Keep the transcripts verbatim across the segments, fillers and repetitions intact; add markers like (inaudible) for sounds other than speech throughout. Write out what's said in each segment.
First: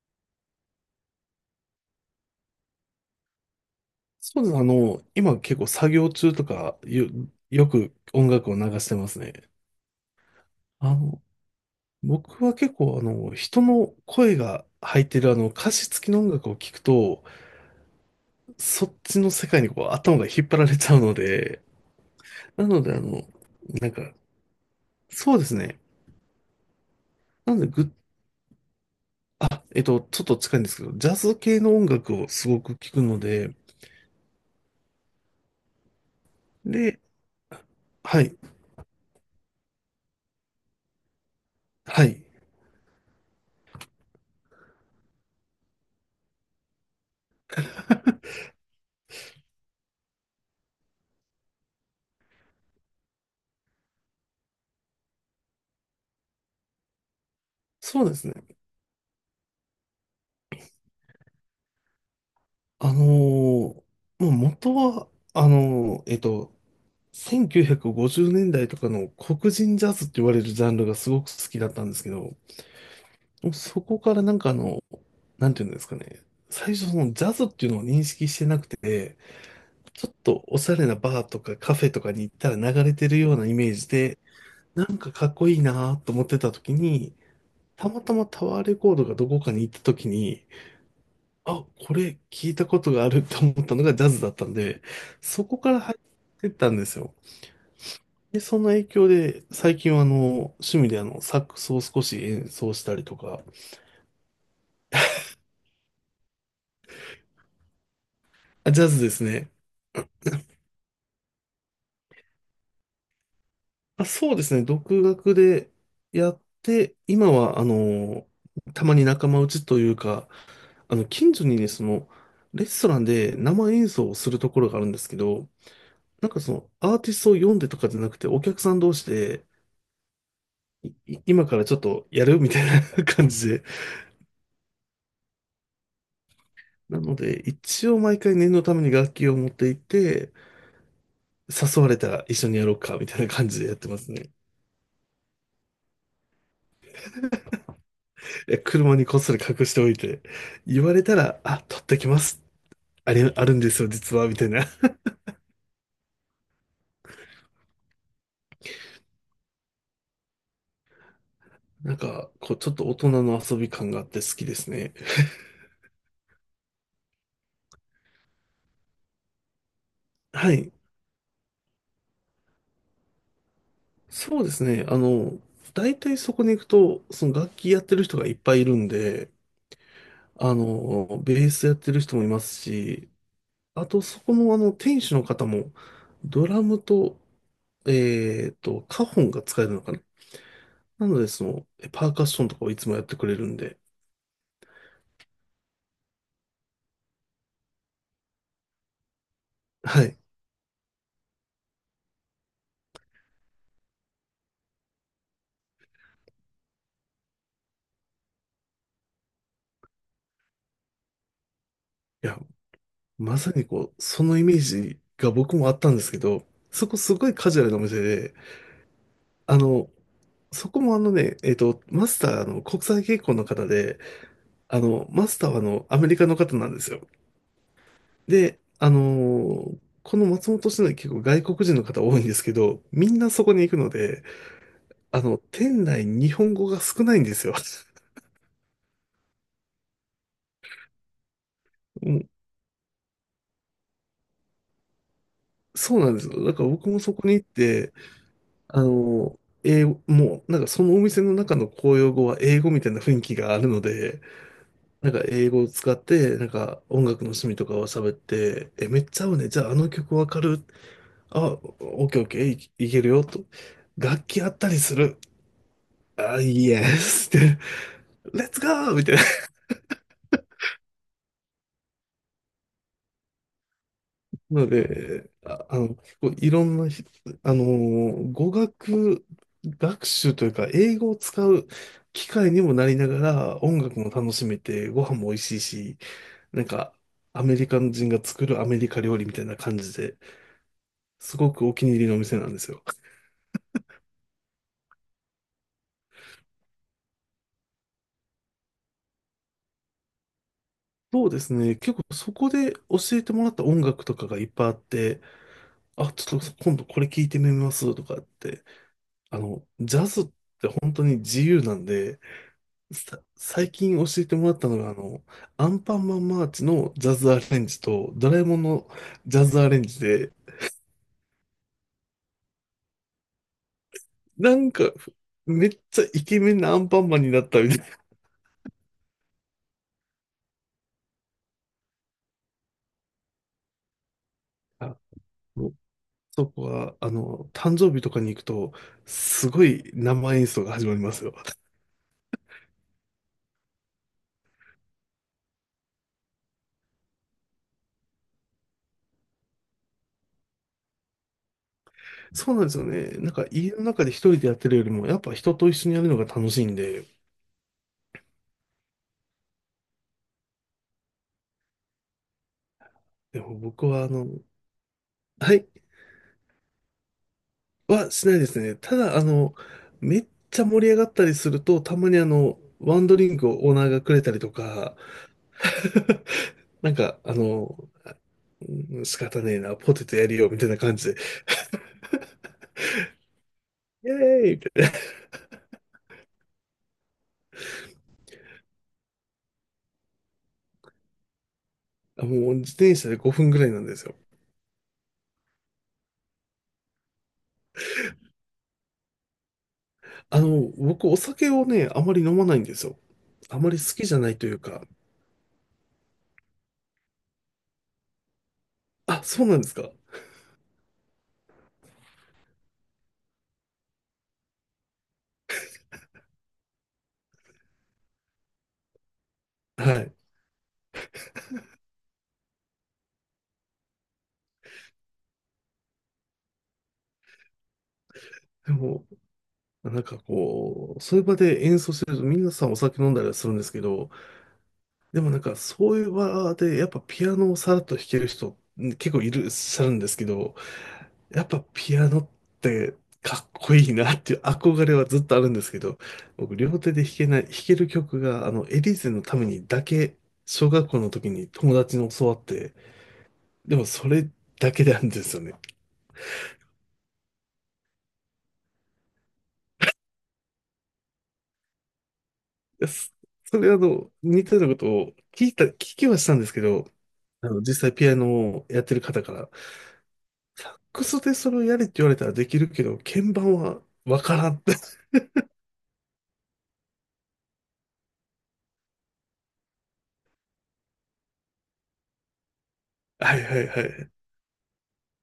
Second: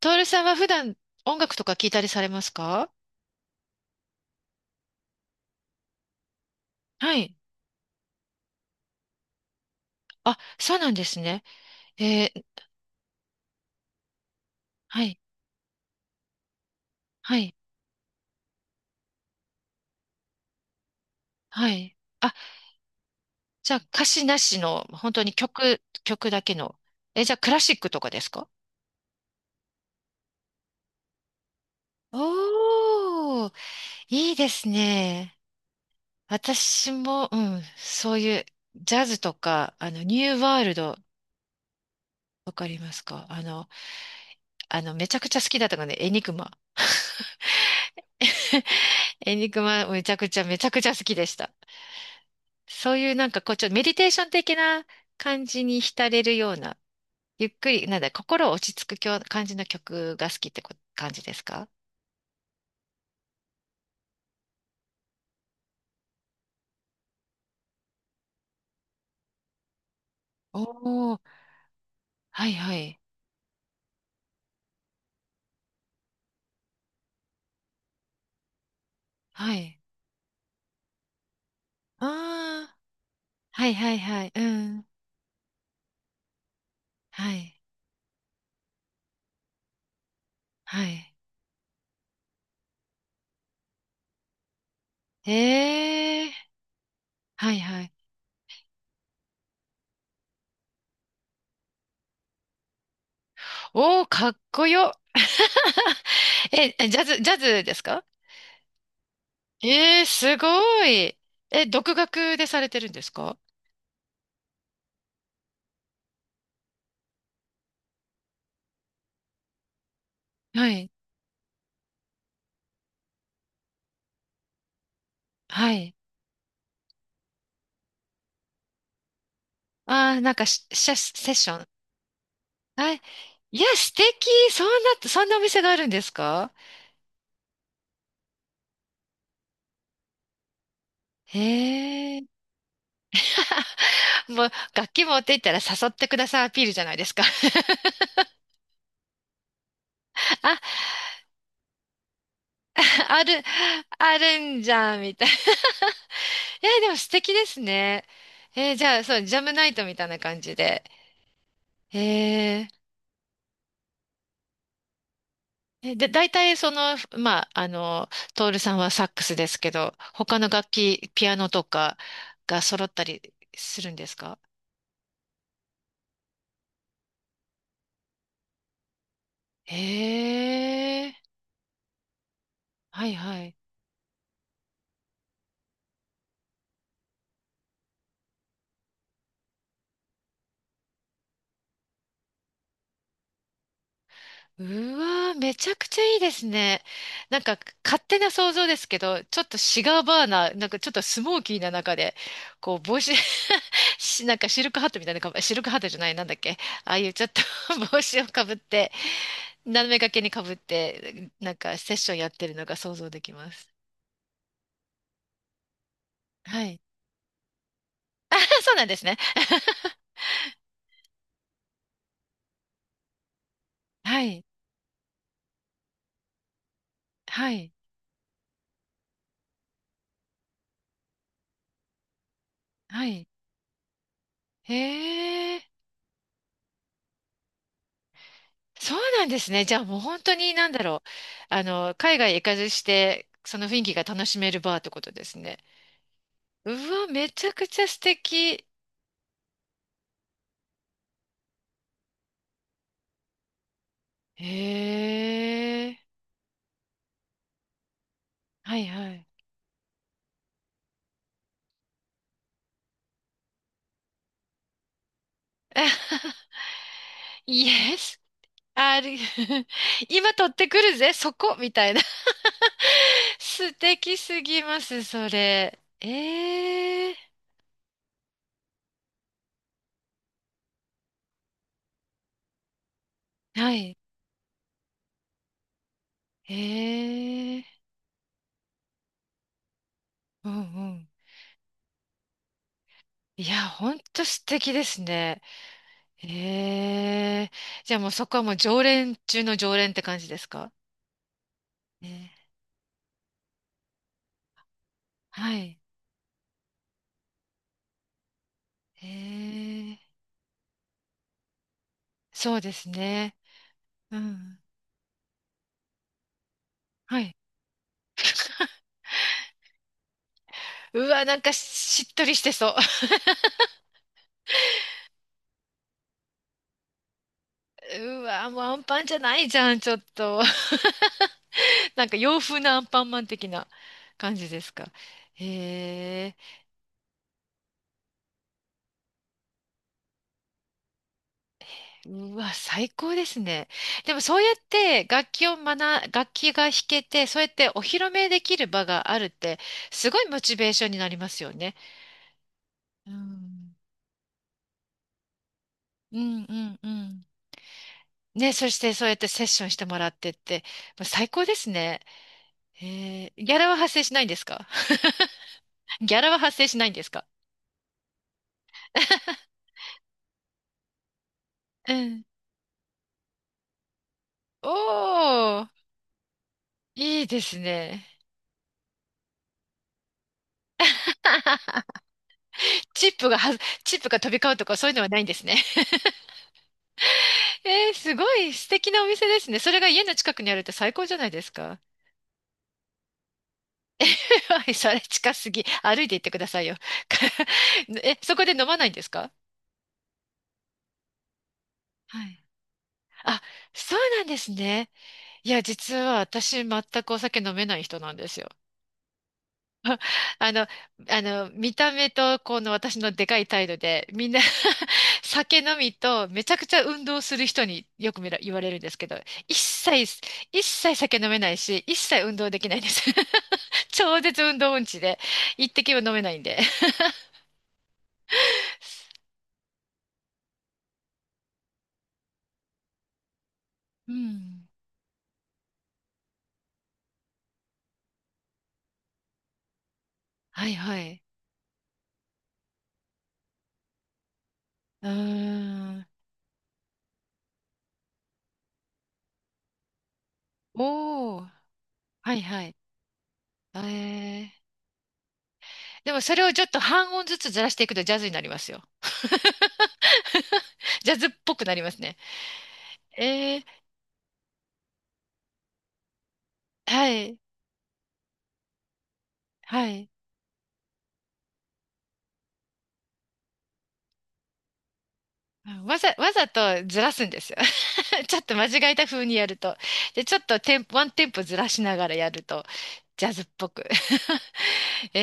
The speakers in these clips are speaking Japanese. トールさんは普段音楽とか聞いたりされますか？そうです。あの、今結構作業中とかよ、はい。よく音楽を流してますね。あ、そうなんあですの、ね。え僕ーは結構あの、人の声が入はってい、るあの、歌詞付きの音楽を聞くと、はい、そっちの世界にこう頭が引っ張られちゃうので、はい。あ、なのであの、じゃあなん歌か、詞なしの、本当にそうですね。曲、曲だけの。え、じゃあクなラのでシックぐ、とかですか？えっと、ちょっと近いんですけど、ジャズ系の音楽をすごく聞くのおー、で、いいですね。私で、も、うん、そうはい、いうジャズとか、あの、ニューワールド、はい、わかりますか？あの、あの、めちゃくちゃ好きだったので、エニグマ。(laughs) エニグマ、めちゃくちゃ、めちゃくちゃ好きでした。そういうなんかこう、ちょっとメディテーション的な感じに浸れるような、ゆっくり、なんそうだ、ですね。心を落ち着くきょ感じの曲が好きってこ感じですか？あのーもう元は、あのーえっと、せんきゅうひゃくごじゅうねんだいとかの黒人ジャズって言われるおジャンルがすおー、ごく好きだったんですけど、もはいはい、うそこからなんかあの、なんていうんですかね、最初そのジャズっていうのを認識してなくて、はい。ちょっとおしゃれなバーとかカフェとあかに行ったらあ、流れてるようなイはメいージはいで、はい、うなん、んかかっこいいなと思ってた時に、はい、たまたまタワーレコードがどこかに行った時に、はい。あ、これ聞いたことがあると思ったのがジャズだったんで、そこから入ええー、ってったんですよ。はいはいはいうんはいはいええはいはい。で、その影響で、最近はあの、趣味であの、サックスを少し演奏したりとか、おお、かっこよ。(laughs) え、ジャズ、ジャズですか？あ、ジャズですね。ええ、すごい。え、独学でされてるんですか？あ、そうですね、独学でやって、今はあの、たまに仲間内というか、はい、あの、近所にね、その、レストランで生演奏をするところがあるんですけど、はい。なんかその、アーティストを読んでとかじゃなくて、お客さん同士で、ああ、なんかし、しいセッ今シかョらン。ちょっとやるみたいな はい。 (laughs) 感じいで、や、素敵。そんな、そんなお店があるんですか？なので、一応毎回念のために楽器を持っていて、誘われたへえ。ら一緒にやろうか、みたいな感じでやってます (laughs) ね。もう、楽器持って行ったら誘ってくださいアピールじゃないですか。え車にこっそり隠しておいて、(laughs) あ、言われたら、あ、取ってきます。ああれ、る、あるんですよ、実あは、みるたいんな。じゃん、みたいな。(laughs) えー、でも素敵ですね。えー、じゃあ、そう、ジャムナイトみたいな感じで。(laughs) なんか、こう、えーちょっと大人の遊び感があって好きですね。えで、大体その、まあ、あの、トールさんはサックスですけど、他のは楽い。器、ピアノとかが揃ったりするんですか？そうですね。あの、大体そこに行くと、その楽器やってる人がいっぱいいるんで、あええ、の、ベースやってる人もいますはし、いはい。あと、そこの、あの、店主の方も、ドラムと、えっと、カホンが使えるのかな。なので、その、えパーカッションとかをいつもやってくれるんで、うわー、めちゃくちゃいいですね。なんか勝手な想像ですけど、ちょっとシガーはい。いバーナー、なんかちょっとスモーキーな中で、こう帽子 (laughs) し、なんかシルクハットみたいなかぶ、シルクハットじゃない、なんだっけ、ああいうちょっと (laughs) 帽子をかぶって、斜め掛けにかぶって、なんかセッションやっや、てるのが想像できままさにす。こう、そのイメージが僕もあったんですけど、はい。そこすごいカジュアルなお店で、あ、そうなんですね。(laughs) あの、そこもあのね、えっと、マスターあの国際結婚の方で、はい。あの、マスターはあの、アメリカの方なんですよ。はい。で、あのーこの松本市内結構外国人の方多いんですけど、はみんい。なそこに行くので、へあの、え。店内日本語が少ないんですよ。(laughs) そうなんですね。じゃあもう本当になんだろう。あの、も海う外行かずして、その雰囲気が楽しめるバーってことですね。そうなんですよ。だからう僕もわ、そこめに行ちっゃくちゃて、素敵。あの、英語、もう、なんかそのお店の中の公用語は英語みたいな雰囲気があるので、へなんか英語を使っえ。て、なんか音楽の趣味とかを喋って、はいえ、めっはちゃい。合うね。じゃああの曲わかる。あ、オッケーオッケー、い、いけるよ、と。楽器あったりする。あ、(laughs) イエスって、Yes, レッツゴーあ みたい r な。(laughs) 今取ってくるぜ、そこみたいな。(laughs) 素敵すなぎのます、そで、あ、れ。あの、結構いろんなひ、ええ、あのー語学学習というか、英語を使う機会にもなりながら、は音い。楽も楽しめて、ご飯も美味しいし、えなんか、アメリカえ、人が作るアメリカ料理みたいな感じで、うんうん。すごくお気に入りのお店なんですよ。いや、ほんと素敵ですね。へえ。じゃあもうそこはもう常連中の常連って感じですかそうですね。結ね？構そこで教えてもらった音楽とかがいっぱいあって、はい。あ、ちょっと今度これ聞いてみますとかって、へあの、え。ジャズって本当に自由なんで、そうですさ、ね。最近教うえてもらっん。たのが、あの、アンパンマンマーチのジャはズい。アレンジと、ドラえもんのジャズアレンジで、うわ、なんかしっとりしてそう。なんか、めっちゃイケメンなアンパンマンになったみたい (laughs) うわ、もうアンパンじゃないじゃん、ちょっと。(laughs) なんか洋風なアンパンマン的な感じですか。な。(laughs) もうへえ。そこは、あの、誕生日とかに行くと、すごい生演奏が始まりますよ。うわ、最高ですね。でもそうやって楽器を学、楽器が弾けて、そうやってお披露目できる場があるって、すごいモチベーションになりますよね。そうなんですよね。うなんか、家ん、の中で一人でやってるよりも、やっぱ人と一緒にやるのうがん、楽うしいんん。うで、ん、ね、そしてそうやってセッションしてもらってって、まあ最高ですね。えでー、ギもャラは僕発生は、あしないの、んですか？ はい、 (laughs) ギャラは発生しないんですか？はしないですね。ただ、あの、めっちゃ盛り上がったりすると、うたまにん。あの、ワンドリンクをオーナーがくれたりとか、おー、(laughs) なんか、いいあですの、ね。うん仕方ねえな、ポテトやるよ、みたいな感じで、(laughs) チップがは、チップイエが飛びーイ交うみとかそたういうのいはないんですね。(laughs) えー、すごい素敵なお店ですね。それが家の近くにあるって最高じゃないですか。な。もう自転車でごふんぐらいなんですよ。(laughs) はい、それ近すぎ。歩いて行ってくださいよ。(laughs) え、そこで飲まないんですか？あの、僕、お酒をね、あまりは飲い。まないんですよ。あ、あまり好そうきじゃなんなでいとすいうか。ね。いや、実は私全くお酒飲めない人なんですよ。あ、そうなんですか。(laughs) あの、あの、見た目とこの私のでかい態度で、みんな (laughs) 酒飲みとめちゃくちゃ運動する人によく見ら、言われるんですけど、一はい。切、一切酒飲めないし、一切運動できないんです。(laughs) 超絶運動音痴で、一滴も飲めないんで。(laughs) でも、なんかこう、そういう場で演奏してると、皆さんお酒飲んだりはするんですけど、うん。でもなんかそういう場でやっぱピアノをさらっと弾ける人ん結構いらっしゃるんですけど、はいはい。やっぱピアノってかっこいいなっていう憧れはうーずっとあるんですけど、ん。僕両手で弾けない、弾ける曲があのエリーゼのためにだけ、小学校の時おにー。友達に教はわっいはて、い。でえもそれー。だけなんですよね。いでもそれをちょっと半音ずつずらしていくとジャズになりますよ。ジャズっぽくなりますね。やそえそー、れあの似たようなことを聞いた、聞きはしたんですけど、はい、あの実際ピアノをやってる方から、はい。ックスでそれをやれって言われたらできるけど、鍵盤はわからんって。わざ、わざとずらすんですよ。(laughs) ちょっと間違えた風にやると。で、ちょっとテンポ、ワンテンポずらしながらやると、(laughs) ジャはズいっはいぽはく。い。(laughs) え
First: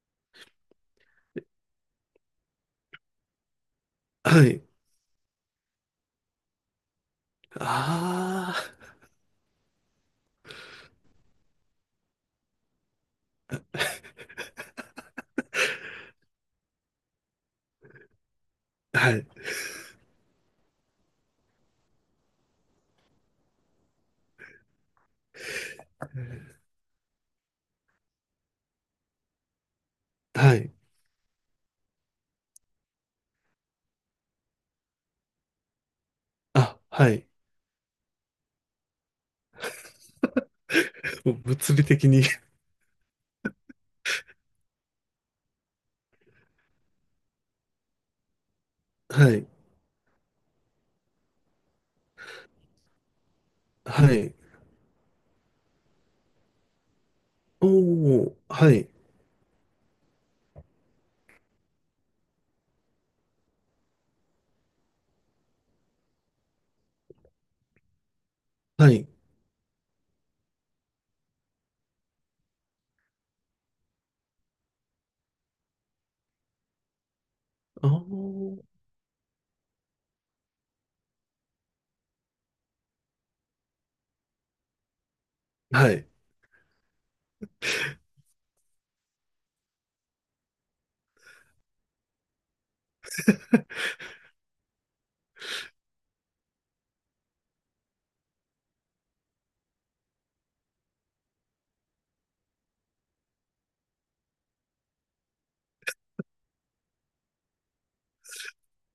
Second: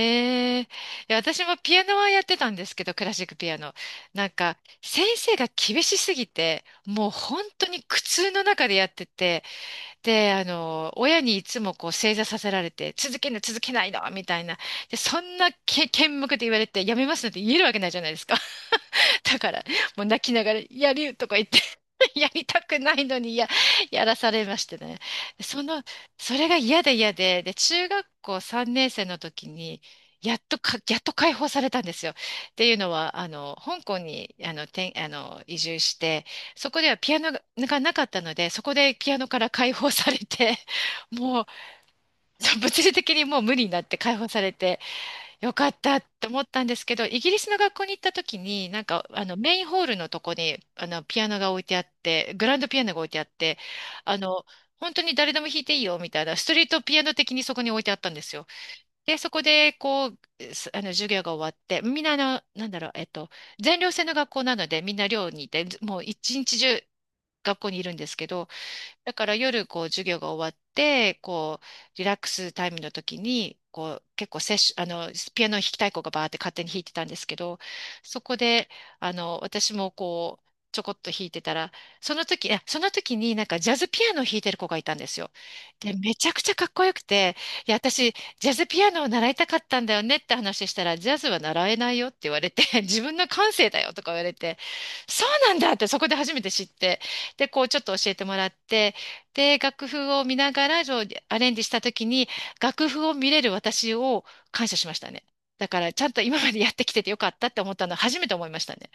ー、いや私もピアノはやってたんですけど、クラシックピアノ。なんはか、い。先生が厳しすぎて、もう本当に苦痛のあ中でやってて、で、あの、親にいつもこう正座させられて、続けない続けないのみたいな。で、そんなけ、剣幕で言われて、やめますなんて言えるわけないじゃないですか。あ。はい。(laughs) だから、もう泣きながら、やるとか言って (laughs) やりたくないのにや、やらされましてね。その、それが嫌で嫌で、で、中学校さんねん生の時に、やっはとい。か、やっと解放されたんですよ。っていうのは、あの、香港に、あの、てんあの、移住して、そあ、こでははピアい。ノががなかったので、そこでピアノから解放されて、もうもう、物理的に。 物理的にもう無理になって解放されて、よかったって思ったんですけど、イギリスの学校に行った時に、なんか、(laughs) あはの、い。メインホールのとこに、あの、ピアノが置いてあって、グランドピアノが置いてあって、はあい。の、本当に誰でも弾いていいよ、みたいな、ストリートピアノ的にそこおに置いてあったんでお、すよ。はい。で、そこで、こう、すあの、授業が終わって、みんな、あの、なんだろう、えっと、全寮制の学校なので、みんな寮にいて、ずもう一日中学校にいるんですけど、はい。だから夜こう授業が終わって、こうリラックスタイムの時に、こう結構セッション、あの、ピアノ弾きたい子がバーって勝手に弾いてたんですけど、あそこーで、あの、私もこう、ちょこっと弾いてたら、その時、いやその時になんかジャズピアノを弾いてる子がいたんですよ。はで、い。めちゃくちゃかっこよくて、いや、私、ジャズピアノを習いたかったんだよねって話したら、ジャズは習えないよって言われて、(laughs) 自分の感性だよとか言われて、そうなんだってそこで初めて知って、で、こうちょっと教えてもらって、で、楽譜を見ながら、そうアレンジした時に、楽譜を見れる私を感謝しましたね。だから、ちゃんと今までやってきててよかったって思ったのは初めて思いましたね。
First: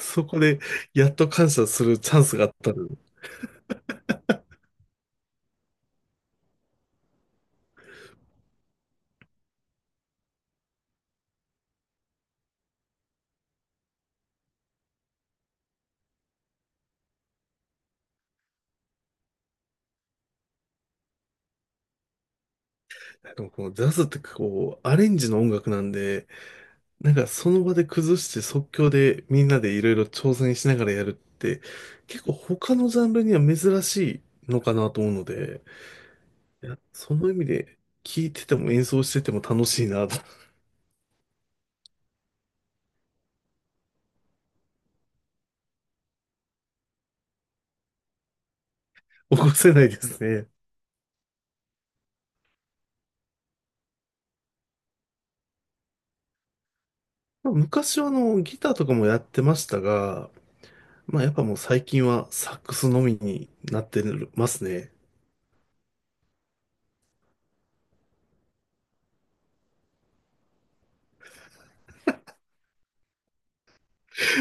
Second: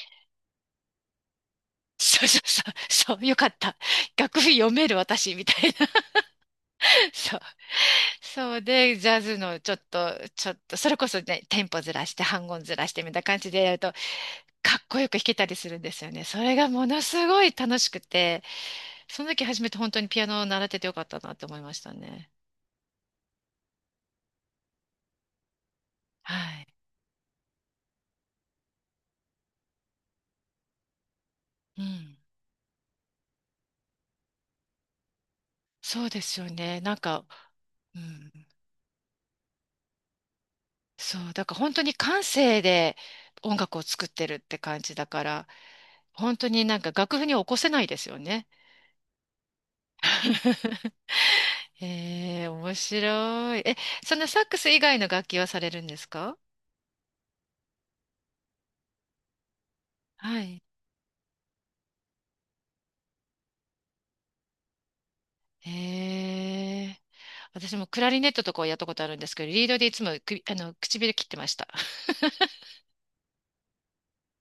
そこで、やっと感謝するチャそンうスそうがあっそたの。う、そう、よかった。楽譜読める私みたいな。そう。そうで、ジャズのちょっと、ちょっと、それこそね、テンポずらして、半音ずらしてみたいな感じでやると、かっこよく弾けたりするんですよね。それがものすごい楽しくて、その時初めて本当にピアノを習っててよかったなって思いましたね。のこのジャズってこう、アレンジの音楽なんで、はい。なんかその場で崩して即興でみんなでいろいろ挑戦しながらやるってうん。結構他のジャンルには珍しいのかなと思うので、そうですよいや、ね。なんそか、の意味でう聴ん、いてても演奏してても楽しいなと。 (laughs) そう、だから本当に感性で音楽を作ってるって感じだから、本当になんか楽譜に起こせないですよね。起こせないですね。(laughs) ええ、面白い。え、そのサックス以外の楽器はされるんですか？まあ昔はあのギターとかもやってましたが、はい。まあやっぱもう最近はサックスのみになってますね。ええ私もクラリネットとかをやったことあるんですけど、リードでいつも首あの、唇切ってました。(laughs)